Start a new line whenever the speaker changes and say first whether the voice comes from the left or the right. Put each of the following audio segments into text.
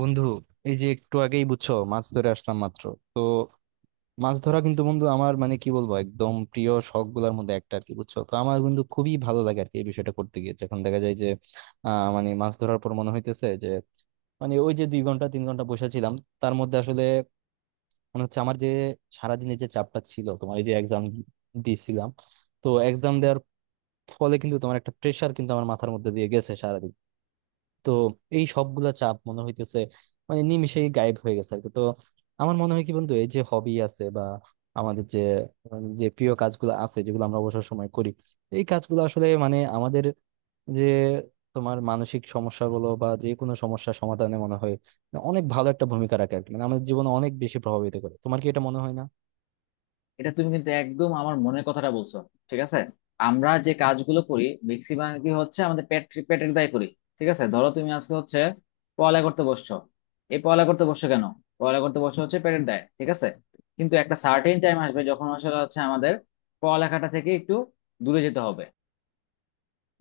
right: বন্ধু, এই যে একটু আগেই বুঝছো মাছ ধরে আসলাম মাত্র। তো মাছ ধরা কিন্তু বন্ধু আমার, মানে কি বলবো, একদম প্রিয় শখ গুলার মধ্যে একটা আর কি, বুঝছো তো আমার বন্ধু খুবই ভালো লাগে আর কি। এই বিষয়টা করতে গিয়ে যখন দেখা যায় যে মানে মাছ ধরার পর মনে হইতেছে যে, মানে ওই যে 2 ঘন্টা 3 ঘন্টা বসেছিলাম, তার মধ্যে আসলে মনে হচ্ছে আমার যে সারাদিনের যে চাপটা ছিল তোমার, এই যে এক্সাম দিয়েছিলাম, তো এক্সাম দেওয়ার ফলে কিন্তু তোমার একটা প্রেশার কিন্তু আমার মাথার মধ্যে দিয়ে গেছে সারাদিন। তো এই সবগুলা চাপ মনে হইতেছে মানে নিমিষেই গায়েব হয়ে গেছে আর কি। তো আমার মনে হয় কি বন্ধু, এই যে হবি আছে বা আমাদের যে যে প্রিয় কাজগুলো আছে যেগুলো আমরা অবসর সময় করি, এই কাজগুলো আসলে মানে আমাদের যে তোমার মানসিক সমস্যা বলো বা যে কোনো সমস্যা সমাধানে মনে হয় অনেক ভালো একটা ভূমিকা রাখে আর কি। মানে আমাদের জীবনে অনেক বেশি প্রভাবিত করে। তোমার কি এটা মনে হয় না?
left: এটা তুমি কিন্তু একদম আমার মনের কথাটা বলছো। ঠিক আছে, আমরা যে কাজগুলো করি ম্যাক্সিমাম কি হচ্ছে আমাদের পেটের দায় করি। ঠিক আছে, ধরো তুমি আজকে হচ্ছে পড়ালেখা করতে বসছো। এই পড়ালেখা করতে বসছো কেন? পড়ালেখা করতে বসছো হচ্ছে পেটের দায়। ঠিক আছে, কিন্তু একটা সার্টেন টাইম আসবে যখন আসলে হচ্ছে আমাদের পড়ালেখাটা থেকে একটু দূরে যেতে হবে।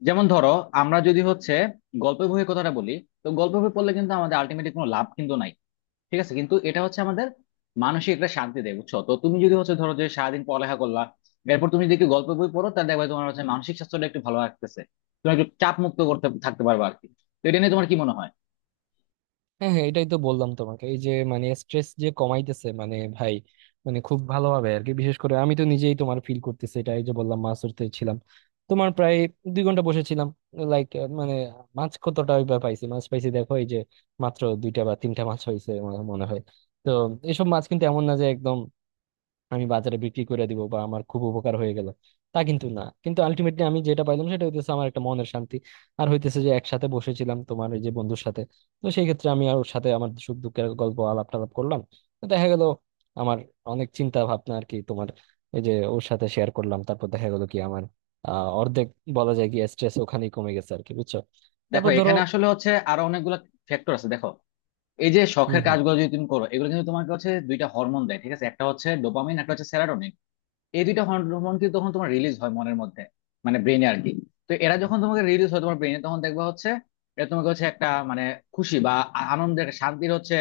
left: যেমন ধরো, আমরা যদি হচ্ছে গল্প বইয়ের কথাটা বলি, তো গল্প বই পড়লে কিন্তু আমাদের আলটিমেটলি কোনো লাভ কিন্তু নাই। ঠিক আছে, কিন্তু এটা হচ্ছে আমাদের মানসিক একটা শান্তি দেয়, বুঝছো? তো তুমি যদি হচ্ছে ধরো যে সারাদিন পড়ালেখা করলা, এরপর তুমি যদি একটু গল্প বই পড়ো, তাহলে দেখবে তোমার হচ্ছে মানসিক স্বাস্থ্যটা একটু ভালো রাখতেছে। তুমি একটু চাপ মুক্ত করতে থাকতে পারবে আর কি। তো এটা নিয়ে তোমার কি মনে হয়?
right: হ্যাঁ, হ্যাঁ, এটাই তো বললাম তোমাকে এই যে মানে স্ট্রেস যে কমাইতেছে, মানে ভাই, মানে খুব ভালোভাবে আর কি। বিশেষ করে আমি তো নিজেই তোমার ফিল করতেছি এটা, এই যে বললাম মাছ ধরতে ছিলাম তোমার প্রায় 2 ঘন্টা বসেছিলাম, লাইক মানে মাছ কতটা ওইভাবে পাইছি, মাছ পাইছি দেখো এই যে মাত্র 2টা বা 3টা মাছ হয়েছে আমার মনে হয়। তো এসব মাছ কিন্তু এমন না যে একদম আমি বাজারে বিক্রি করে দিব বা আমার খুব উপকার হয়ে গেল, তা কিন্তু না। কিন্তু আলটিমেটলি আমি যেটা পাইলাম সেটা হইতেছে আমার একটা মনের শান্তি, আর হইতেছে যে একসাথে বসেছিলাম তোমার এই যে বন্ধুর সাথে। তো সেই ক্ষেত্রে আমি আর ওর সাথে আমার সুখ দুঃখের গল্প আলাপ টালাপ করলাম, তো দেখা গেল আমার অনেক চিন্তা ভাবনা আর কি তোমার, এই যে ওর সাথে শেয়ার করলাম, তারপর দেখা গেল কি আমার অর্ধেক বলা যায় কি স্ট্রেস ওখানেই কমে গেছে আর কি বুঝছো।
left: দেখো,
right: তারপর ধরো
left: এখানে আসলে হচ্ছে আরো অনেকগুলো ফ্যাক্টর আছে। দেখো, এই যে
right: হম,
left: শখের
right: হম।
left: কাজগুলো যদি তুমি করো, এগুলো কিন্তু তোমাকে হচ্ছে দুইটা হরমোন দেয়। ঠিক আছে, একটা হচ্ছে ডোপামিন, একটা হচ্ছে সেরাটোনিন। এই দুইটা হরমোন কিন্তু তখন তোমার রিলিজ হয় মনের মধ্যে, মানে ব্রেনে আর কি। তো এরা যখন তোমাকে রিলিজ হয় তোমার ব্রেনে, তখন দেখবা হচ্ছে এটা তোমাকে হচ্ছে একটা মানে খুশি বা আনন্দের একটা শান্তির হচ্ছে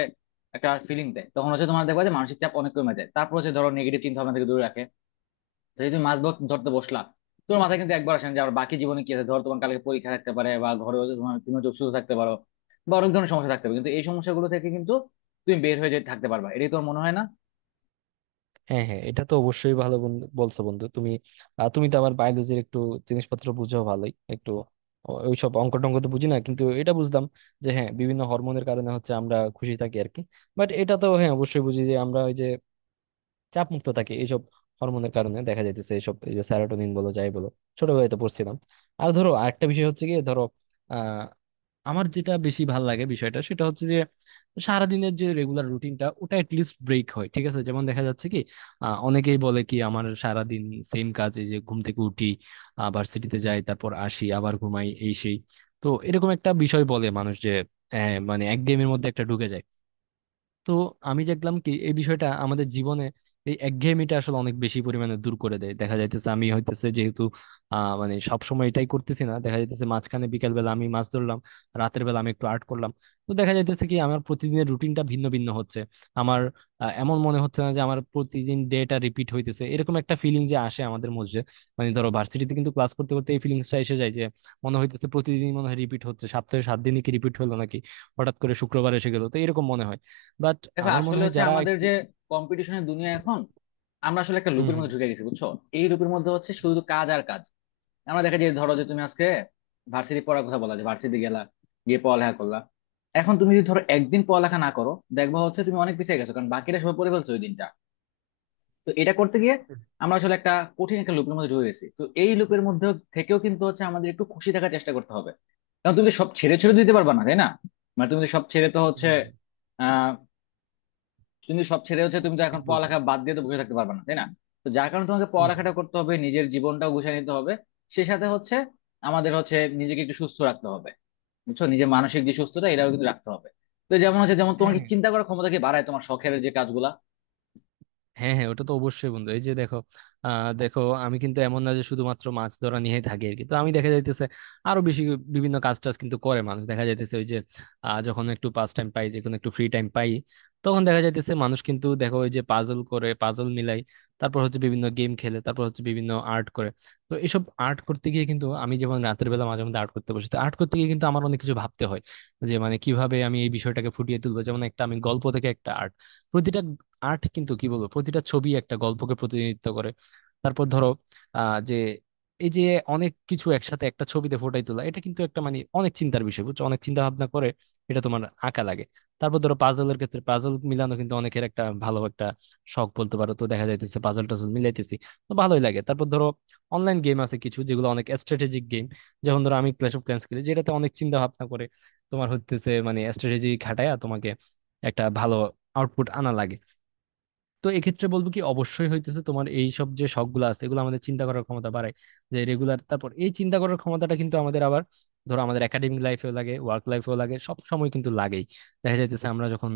left: একটা ফিলিং দেয়। তখন হচ্ছে তোমার দেখবা যে মানসিক চাপ অনেক কমে যায়, তারপর হচ্ছে ধরো নেগেটিভ চিন্তা ভাবনা থেকে দূরে রাখে। তো যদি তুমি মাছ ধরতে বসলা, তোমার মাথায় কিন্তু একবার আসে না যে আমার বাকি জীবনে কি আছে। ধরো তোমার কালকে পরীক্ষা থাকতে পারে বা ঘরে হচ্ছে তোমার তুমি হচ্ছে অসুস্থ থাকতে পারো বা অনেক ধরনের সমস্যা থাকতে পারে, কিন্তু এই সমস্যাগুলো থেকে কিন্তু তুমি বের হয়ে যেতে থাকতে পারবা। এটাই তোমার মনে হয় না?
right: হ্যাঁ, হ্যাঁ, এটা তো অবশ্যই, ভালো বন্ধু বলছো বন্ধু তুমি। তুমি তো আমার বায়োলজির একটু জিনিসপত্র বুঝো ভালোই একটু। ওইসব অঙ্ক টঙ্ক তো বুঝি না, কিন্তু এটা বুঝলাম যে হ্যাঁ, বিভিন্ন হরমোনের কারণে হচ্ছে আমরা খুশি থাকি আর কি। বাট এটা তো হ্যাঁ অবশ্যই বুঝি যে আমরা ওই যে চাপ মুক্ত থাকি এইসব হরমোনের কারণে, দেখা যাইতেছে এইসব এই যে স্যারাটোনিন বলো যাই বলো, ছোটবেলায় তো পড়ছিলাম। আর ধরো আরেকটা বিষয় হচ্ছে কি, ধরো আমার যেটা বেশি ভাল লাগে বিষয়টা সেটা হচ্ছে যে সারাদিনের যে রেগুলার রুটিনটা ওটা লিস্ট ব্রেক হয়, ঠিক আছে? যেমন দেখা যাচ্ছে কি অনেকেই বলে কি আমার সারাদিন সেম কাজে, যে ঘুম থেকে উঠি, ভার্সিটিতে যাই, তারপর আসি, আবার ঘুমাই, এই সেই। তো এরকম একটা বিষয় বলে মানুষ যে মানে এক গেমের মধ্যে একটা ঢুকে যায়। তো আমি দেখলাম কি এই বিষয়টা আমাদের জীবনে এই একঘেয়েমিটা আসলে অনেক বেশি পরিমাণে দূর করে দেয়। দেখা যাইতেছে আমি হইতেছে যেহেতু মানে সবসময় এটাই করতেছি না, দেখা যাইতেছে মাঝখানে বিকেল বেলা আমি মাছ ধরলাম, রাতের বেলা আমি একটু আর্ট করলাম। তো দেখা যাইতেছে কি আমার প্রতিদিনের রুটিনটা ভিন্ন ভিন্ন হচ্ছে। আমার এমন মনে হচ্ছে না যে আমার প্রতিদিন ডেটা রিপিট হইতেছে, এরকম একটা ফিলিং যে আসে আমাদের মধ্যে, মানে ধরো ভার্সিটিতে কিন্তু ক্লাস করতে করতে এই ফিলিংসটা এসে যায় যে মনে হইতেছে প্রতিদিন মনে হয় রিপিট হচ্ছে, সপ্তাহে 7 দিনই কি রিপিট হলো নাকি, হঠাৎ করে শুক্রবার এসে গেলো, তো এরকম মনে হয়। বাট
left: দেখো
right: আমার মনে
left: আসলে
right: হয়
left: হচ্ছে
right: যারা
left: আমাদের
right: একটু
left: যে কম্পিটিশনের দুনিয়া এখন, আমরা আসলে একটা
right: হুম,
left: লুপের
right: হুম।
left: মধ্যে ঢুকে গেছি, বুঝছো? এই লুপের মধ্যে হচ্ছে শুধু কাজ আর কাজ। আমরা দেখা যায় ধরো যে তুমি আজকে ভার্সিটি পড়ার কথা বলা, যে ভার্সিটি গেলা, গিয়ে পড়ালেখা করলা। এখন তুমি যদি ধরো একদিন পড়ালেখা না করো, দেখবা হচ্ছে তুমি অনেক পিছিয়ে গেছো, কারণ বাকিরা সবাই পড়ে ফেলছো ওই দিনটা। তো এটা করতে গিয়ে
right: হুম,
left: আমরা আসলে একটা কঠিন একটা লুপের মধ্যে ঢুকে গেছি। তো এই লুপের মধ্যে থেকেও কিন্তু হচ্ছে আমাদের একটু খুশি থাকার চেষ্টা করতে হবে, কারণ তুমি তো সব ছেড়ে ছেড়ে দিতে পারবা না, তাই না? মানে তুমি তো সব ছেড়ে তো
right: হুম।
left: হচ্ছে,
right: হুম, হুম,
left: কিন্তু সব ছেড়ে হচ্ছে তুমি তো
right: হুম।
left: এখন
right: ঠিক বলছো।
left: পড়ালেখা বাদ দিয়ে তো বসে থাকতে পারবে না, তাই না? তো যার কারণে তোমাকে
right: হুম, হুম।
left: পড়ালেখাটা করতে হবে, নিজের জীবনটাও গুছিয়ে নিতে হবে। সে সাথে হচ্ছে আমাদের হচ্ছে নিজেকে একটু সুস্থ রাখতে হবে। বুঝছো, নিজের মানসিক যে সুস্থতা, এটাও কিন্তু রাখতে হবে। তো যেমন হচ্ছে, যেমন তোমার
right: হ্যাঁ,
left: কি চিন্তা করার ক্ষমতাকে বাড়ায় তোমার শখের যে কাজগুলা।
right: হ্যাঁ, হ্যাঁ, ওটা তো অবশ্যই বন্ধু, এই যে দেখো আহ দেখো আমি কিন্তু এমন না যে শুধুমাত্র মাছ ধরা নিয়েই থাকি আর কি। তো আমি দেখা যাইতেছে আরো বেশি বিভিন্ন কাজ টাজ কিন্তু করে মানুষ, দেখা যাইতেছে ওই যে যখন একটু পাস টাইম পাই, যখন একটু ফ্রি টাইম পাই, তখন দেখা যাইতেছে মানুষ কিন্তু দেখো ওই যে পাজল করে, পাজল মিলাই, তারপর হচ্ছে বিভিন্ন গেম খেলে, তারপর হচ্ছে বিভিন্ন আর্ট করে। তো এসব আর্ট করতে গিয়ে কিন্তু আমি, যেমন রাতের বেলা মাঝে মধ্যে আর্ট করতে বসি, তো আর্ট করতে গিয়ে কিন্তু আমার অনেক কিছু ভাবতে হয় যে মানে কিভাবে আমি এই বিষয়টাকে ফুটিয়ে তুলবো, যেমন একটা আমি গল্প থেকে একটা আর্ট, প্রতিটা আর্ট কিন্তু কি বলবো প্রতিটা ছবি একটা গল্পকে প্রতিনিধিত্ব করে। তারপর ধরো যে এই যে অনেক কিছু একসাথে একটা ছবিতে ফোটাই তোলা, এটা কিন্তু একটা মানে অনেক চিন্তার বিষয় বুঝছো, অনেক চিন্তা ভাবনা করে এটা তোমার আঁকা লাগে। তারপর ধরো পাজলের ক্ষেত্রে পাজল মিলানো কিন্তু অনেকের একটা ভালো একটা শখ বলতে পারো। তো দেখা যাইতেছে পাজল টাজল মিলাইতেছি, তো ভালোই লাগে। তারপর ধরো অনলাইন গেম আছে কিছু যেগুলো অনেক স্ট্র্যাটেজিক গেম, যেমন ধরো আমি ক্ল্যাশ অফ ক্ল্যান্স খেলি, যেটাতে অনেক চিন্তা ভাবনা করে তোমার হচ্ছে মানে স্ট্র্যাটেজি খাটায়া তোমাকে একটা ভালো আউটপুট আনা লাগে। তো এক্ষেত্রে বলবো কি অবশ্যই হইতেছে তোমার এই সব যে শখ গুলো আছে এগুলো আমাদের চিন্তা করার ক্ষমতা বাড়ায় যে রেগুলার। তারপর এই চিন্তা করার ক্ষমতাটা কিন্তু আমাদের আবার, ধরো আমাদের একাডেমিক লাইফেও লাগে, ওয়ার্ক লাইফেও লাগে, সব সময় কিন্তু লাগেই। দেখা যাইতেছে আমরা যখন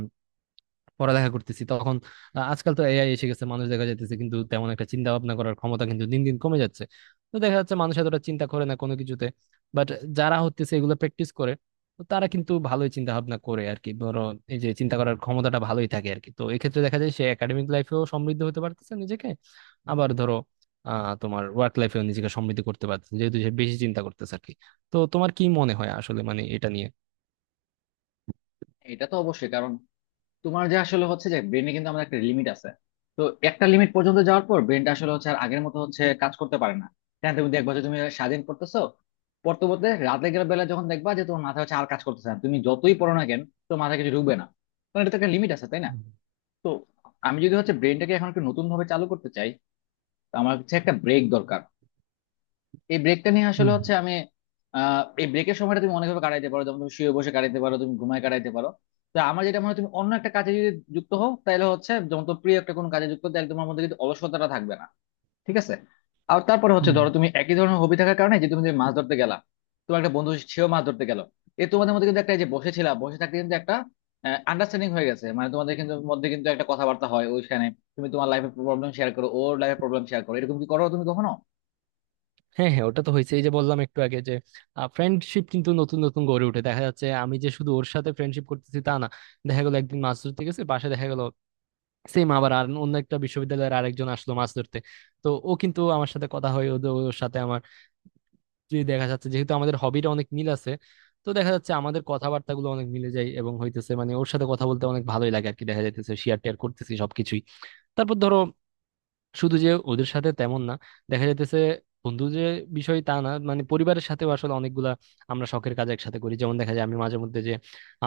right: পড়ালেখা করতেছি তখন আজকাল তো এআই এসে গেছে, মানুষ দেখা যাইতেছে কিন্তু তেমন একটা চিন্তা ভাবনা করার ক্ষমতা কিন্তু দিন দিন কমে যাচ্ছে। তো দেখা যাচ্ছে মানুষ এতটা চিন্তা করে না কোনো কিছুতে। বাট যারা হচ্ছে এগুলো প্র্যাকটিস করে, তো তারা কিন্তু ভালোই চিন্তা ভাবনা করে আর কি। ধরো এই যে চিন্তা করার ক্ষমতাটা ভালোই থাকে আর কি, তো এক্ষেত্রে দেখা যায় সে একাডেমিক লাইফেও সমৃদ্ধ হতে পারতেছে নিজেকে। আবার ধরো তোমার ওয়ার্ক লাইফেও নিজেকে সমৃদ্ধ করতে পারতেছে, যেহেতু সে বেশি চিন্তা করতেছে আর কি। তো তোমার কি মনে হয় আসলে মানে এটা নিয়ে?
left: এটা তো অবশ্যই, কারণ তোমার যে আসলে হচ্ছে যে ব্রেনে কিন্তু আমাদের একটা লিমিট আছে। তো একটা লিমিট পর্যন্ত যাওয়ার পর ব্রেনটা আসলে হচ্ছে আর আগের মতো হচ্ছে কাজ করতে পারে না। হ্যাঁ, তুমি দেখবা যে তুমি স্বাধীন করতেছো, পড়তে পড়তে রাতে গেলে বেলা যখন দেখবা যে তোমার মাথা হচ্ছে আর কাজ করতেছে না, তুমি যতই পড়ো না কেন, তো মাথা কিছু ঢুকবে না। কারণ এটা তো একটা লিমিট আছে, তাই না?
right: হুম,
left: তো আমি যদি হচ্ছে ব্রেনটাকে এখন একটু নতুন ভাবে চালু করতে চাই, তো আমার হচ্ছে একটা ব্রেক দরকার। এই ব্রেকটা নিয়ে আসলে
right: হুম।
left: হচ্ছে আমি এই ব্রেকের সময়টা তুমি অনেকভাবে কাটাইতে পারো, যেমন তুমি শুয়ে বসে কাটাইতে পারো, তুমি ঘুমায় কাটাইতে পারো। তো আমার যেটা মনে হয়, তুমি অন্য একটা কাজে যদি যুক্ত হও তাহলে হচ্ছে, যেমন তোমার প্রিয় একটা কোনো কাজে যুক্ত হতে একদম আমার মধ্যে কিন্তু অলসতাটা থাকবে না। ঠিক আছে, আর তারপরে হচ্ছে
right: হুম।
left: ধরো তুমি একই ধরনের হবি থাকার কারণে যে তুমি যে মাছ ধরতে গেলা, তোমার একটা বন্ধু সেও মাছ ধরতে গেল। এ তোমাদের মধ্যে কিন্তু একটা, এই যে বসেছিলা বসে থাকতে কিন্তু একটা আন্ডারস্ট্যান্ডিং হয়ে গেছে, মানে তোমাদের কিন্তু মধ্যে কিন্তু একটা কথাবার্তা হয় ওইখানে। তুমি তোমার লাইফের প্রবলেম শেয়ার করো, ওর লাইফের প্রবলেম শেয়ার করো, এরকম কি করো তুমি কখনো?
right: হ্যাঁ, হ্যাঁ, ওটা তো হয়েছে, এই যে বললাম একটু আগে যে ফ্রেন্ডশিপ কিন্তু নতুন নতুন গড়ে উঠে। দেখা যাচ্ছে আমি যে শুধু ওর সাথে ফ্রেন্ডশিপ করতেছি তা না, দেখা গেলো একদিন মাছ ধরতে গেছে পাশে দেখা গেল সেম আবার আর অন্য একটা বিশ্ববিদ্যালয়ের আরেকজন আসলো মাছ ধরতে। তো ও কিন্তু আমার সাথে কথা হয় ওর সাথে আমার, যে দেখা যাচ্ছে যেহেতু আমাদের হবিটা অনেক মিল আছে, তো দেখা যাচ্ছে আমাদের কথাবার্তাগুলো অনেক মিলে যায় এবং হইতেছে মানে ওর সাথে কথা বলতে অনেক ভালোই লাগে আর কি। দেখা যাইতেছে শেয়ার টেয়ার করতেছি সবকিছুই। তারপর ধরো শুধু যে ওদের সাথে তেমন না, দেখা যাইতেছে বন্ধু যে বিষয় তা না, মানে পরিবারের সাথেও আসলে অনেকগুলা আমরা শখের কাজ একসাথে করি, যেমন দেখা যায় আমি মাঝে মধ্যে যে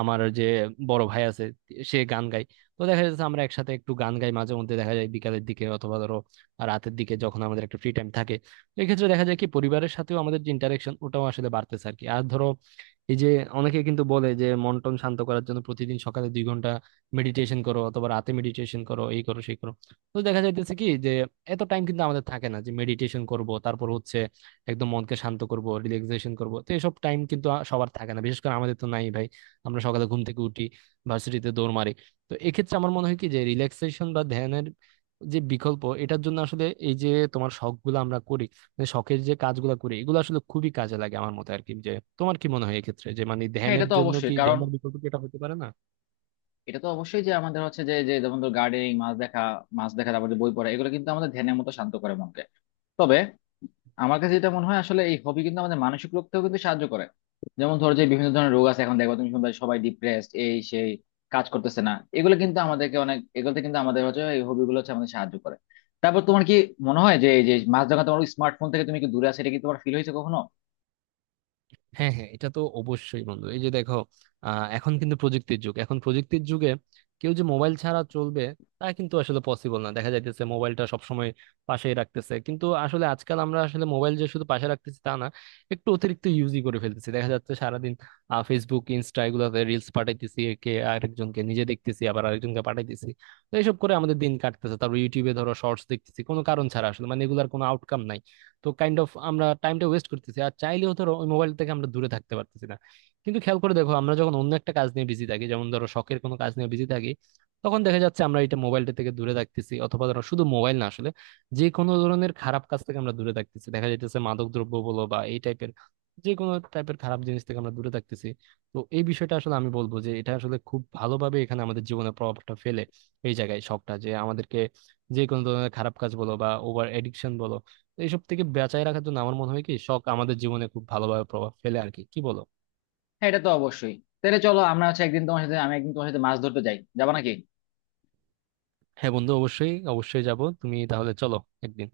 right: আমার যে বড় ভাই আছে সে গান গায়, তো দেখা যাচ্ছে আমরা একসাথে একটু গান গাই মাঝে মধ্যে, দেখা যায় বিকালের দিকে অথবা ধরো রাতের দিকে যখন আমাদের একটা ফ্রি টাইম থাকে। এক্ষেত্রে দেখা যায় কি পরিবারের সাথেও আমাদের যে ইন্টারেকশন ওটাও আসলে বাড়তেছে আর কি। আর ধরো এই যে অনেকে কিন্তু বলে যে মন টন শান্ত করার জন্য প্রতিদিন সকালে 2 ঘন্টা মেডিটেশন করো, অথবা রাতে মেডিটেশন করো, এই করো সেই করো। তো দেখা যাইতেছে কি যে এত টাইম কিন্তু আমাদের থাকে না যে মেডিটেশন করব, তারপর হচ্ছে একদম মনকে শান্ত করব, রিল্যাক্সেশন করব, তো এসব টাইম কিন্তু সবার থাকে না, বিশেষ করে আমাদের তো নাই ভাই। আমরা সকালে ঘুম থেকে উঠি, ভার্সিটিতে দৌড় মারি। তো এক্ষেত্রে আমার মনে হয় কি যে রিল্যাক্সেশন বা ধ্যানের যে বিকল্প, এটার জন্য আসলে এই যে তোমার শখ গুলো আমরা করি, মানে শখের যে কাজগুলো করি, এগুলো আসলে খুবই কাজে লাগে আমার মতে আর কি। যে তোমার কি মনে হয় এক্ষেত্রে, যে মানে
left: হ্যাঁ, এটা
right: ধ্যানের
left: তো
right: জন্য
left: অবশ্যই
right: কি,
left: কারণ
right: ধ্যানের বিকল্প কি এটা হতে পারে না?
left: এটা তো অবশ্যই যে আমাদের হচ্ছে যে যে যেমন ধর গার্ডেনিং, মাছ দেখা, তারপর যে বই পড়া, এগুলো কিন্তু আমাদের ধ্যানের মতো শান্ত করে মনকে। তবে আমার কাছে যেটা মনে হয় আসলে এই হবি কিন্তু আমাদের মানসিক রোগতেও কিন্তু সাহায্য করে। যেমন ধরো যে বিভিন্ন ধরনের রোগ আছে এখন, দেখো তুমি শুনবে সবাই ডিপ্রেসড, এই সেই কাজ করতেছে না। এগুলো কিন্তু আমাদেরকে অনেক, এগুলোতে কিন্তু আমাদের হচ্ছে এই হবি গুলো হচ্ছে আমাদের সাহায্য করে। তারপর তোমার কি মনে হয় যে এই যে মাছ দেখা, তোমার স্মার্টফোন থেকে তুমি কি দূরে আছে, এটা কি তোমার ফিল হয়েছে কখনো?
right: হ্যাঁ, হ্যাঁ, এটা তো অবশ্যই বন্ধু, এই যে দেখো এখন কিন্তু প্রযুক্তির যুগ, এখন প্রযুক্তির যুগে কেউ যে মোবাইল ছাড়া চলবে তা কিন্তু আসলে পসিবল না। দেখা যাইতেছে মোবাইলটা সবসময় পাশেই রাখতেছে, কিন্তু আসলে আজকাল আমরা আসলে মোবাইল যে শুধু পাশে রাখতেছি তা না, একটু অতিরিক্ত ইউজই করে ফেলতেছি। দেখা যাচ্ছে সারাদিন ফেসবুক, ইনস্টা, এগুলোতে রিলস পাঠাইতেছি একে আরেকজনকে, নিজে দেখতেছি আবার আরেকজনকে পাঠাইতেছি। তো এইসব করে আমাদের দিন কাটতেছে। তারপর ইউটিউবে ধরো শর্টস দেখতেছি কোনো কারণ ছাড়া, আসলে মানে এগুলার কোনো আউটকাম নাই। তো কাইন্ড অফ আমরা টাইমটা ওয়েস্ট করতেছি, আর চাইলেও ধরো ওই মোবাইল থেকে আমরা দূরে থাকতে পারতেছি না। কিন্তু খেয়াল করে দেখো আমরা যখন অন্য একটা কাজ নিয়ে বিজি থাকি, যেমন ধরো শখের কোনো কাজ নিয়ে বিজি থাকি, তখন দেখা যাচ্ছে আমরা এটা মোবাইলটা থেকে দূরে থাকতেছি। অথবা ধরো শুধু মোবাইল না আসলে, যে কোনো ধরনের খারাপ কাজ থেকে আমরা দূরে থাকতেছি, দেখা যাইতেছে মাদক দ্রব্য বলো বা এই টাইপের যে কোনো টাইপের খারাপ জিনিস থেকে আমরা দূরে থাকতেছি। তো এই বিষয়টা আসলে আমি বলবো যে এটা আসলে খুব ভালোভাবে এখানে আমাদের জীবনে প্রভাবটা ফেলে। এই জায়গায় শখটা যে আমাদেরকে যে কোনো ধরনের খারাপ কাজ বলো বা ওভার এডিকশন বলো, তো এইসব থেকে বাঁচায় রাখার জন্য আমার মনে হয় কি শখ আমাদের জীবনে খুব ভালোভাবে প্রভাব ফেলে আর কি, কি বলো?
left: হ্যাঁ, এটা তো অবশ্যই। তাহলে চলো আমরা হচ্ছে একদিন তোমার সাথে, আমি একদিন তোমার সাথে মাছ ধরতে যাই, যাবা নাকি?
right: হ্যাঁ বন্ধু, অবশ্যই, অবশ্যই যাব, তুমি তাহলে চলো একদিন।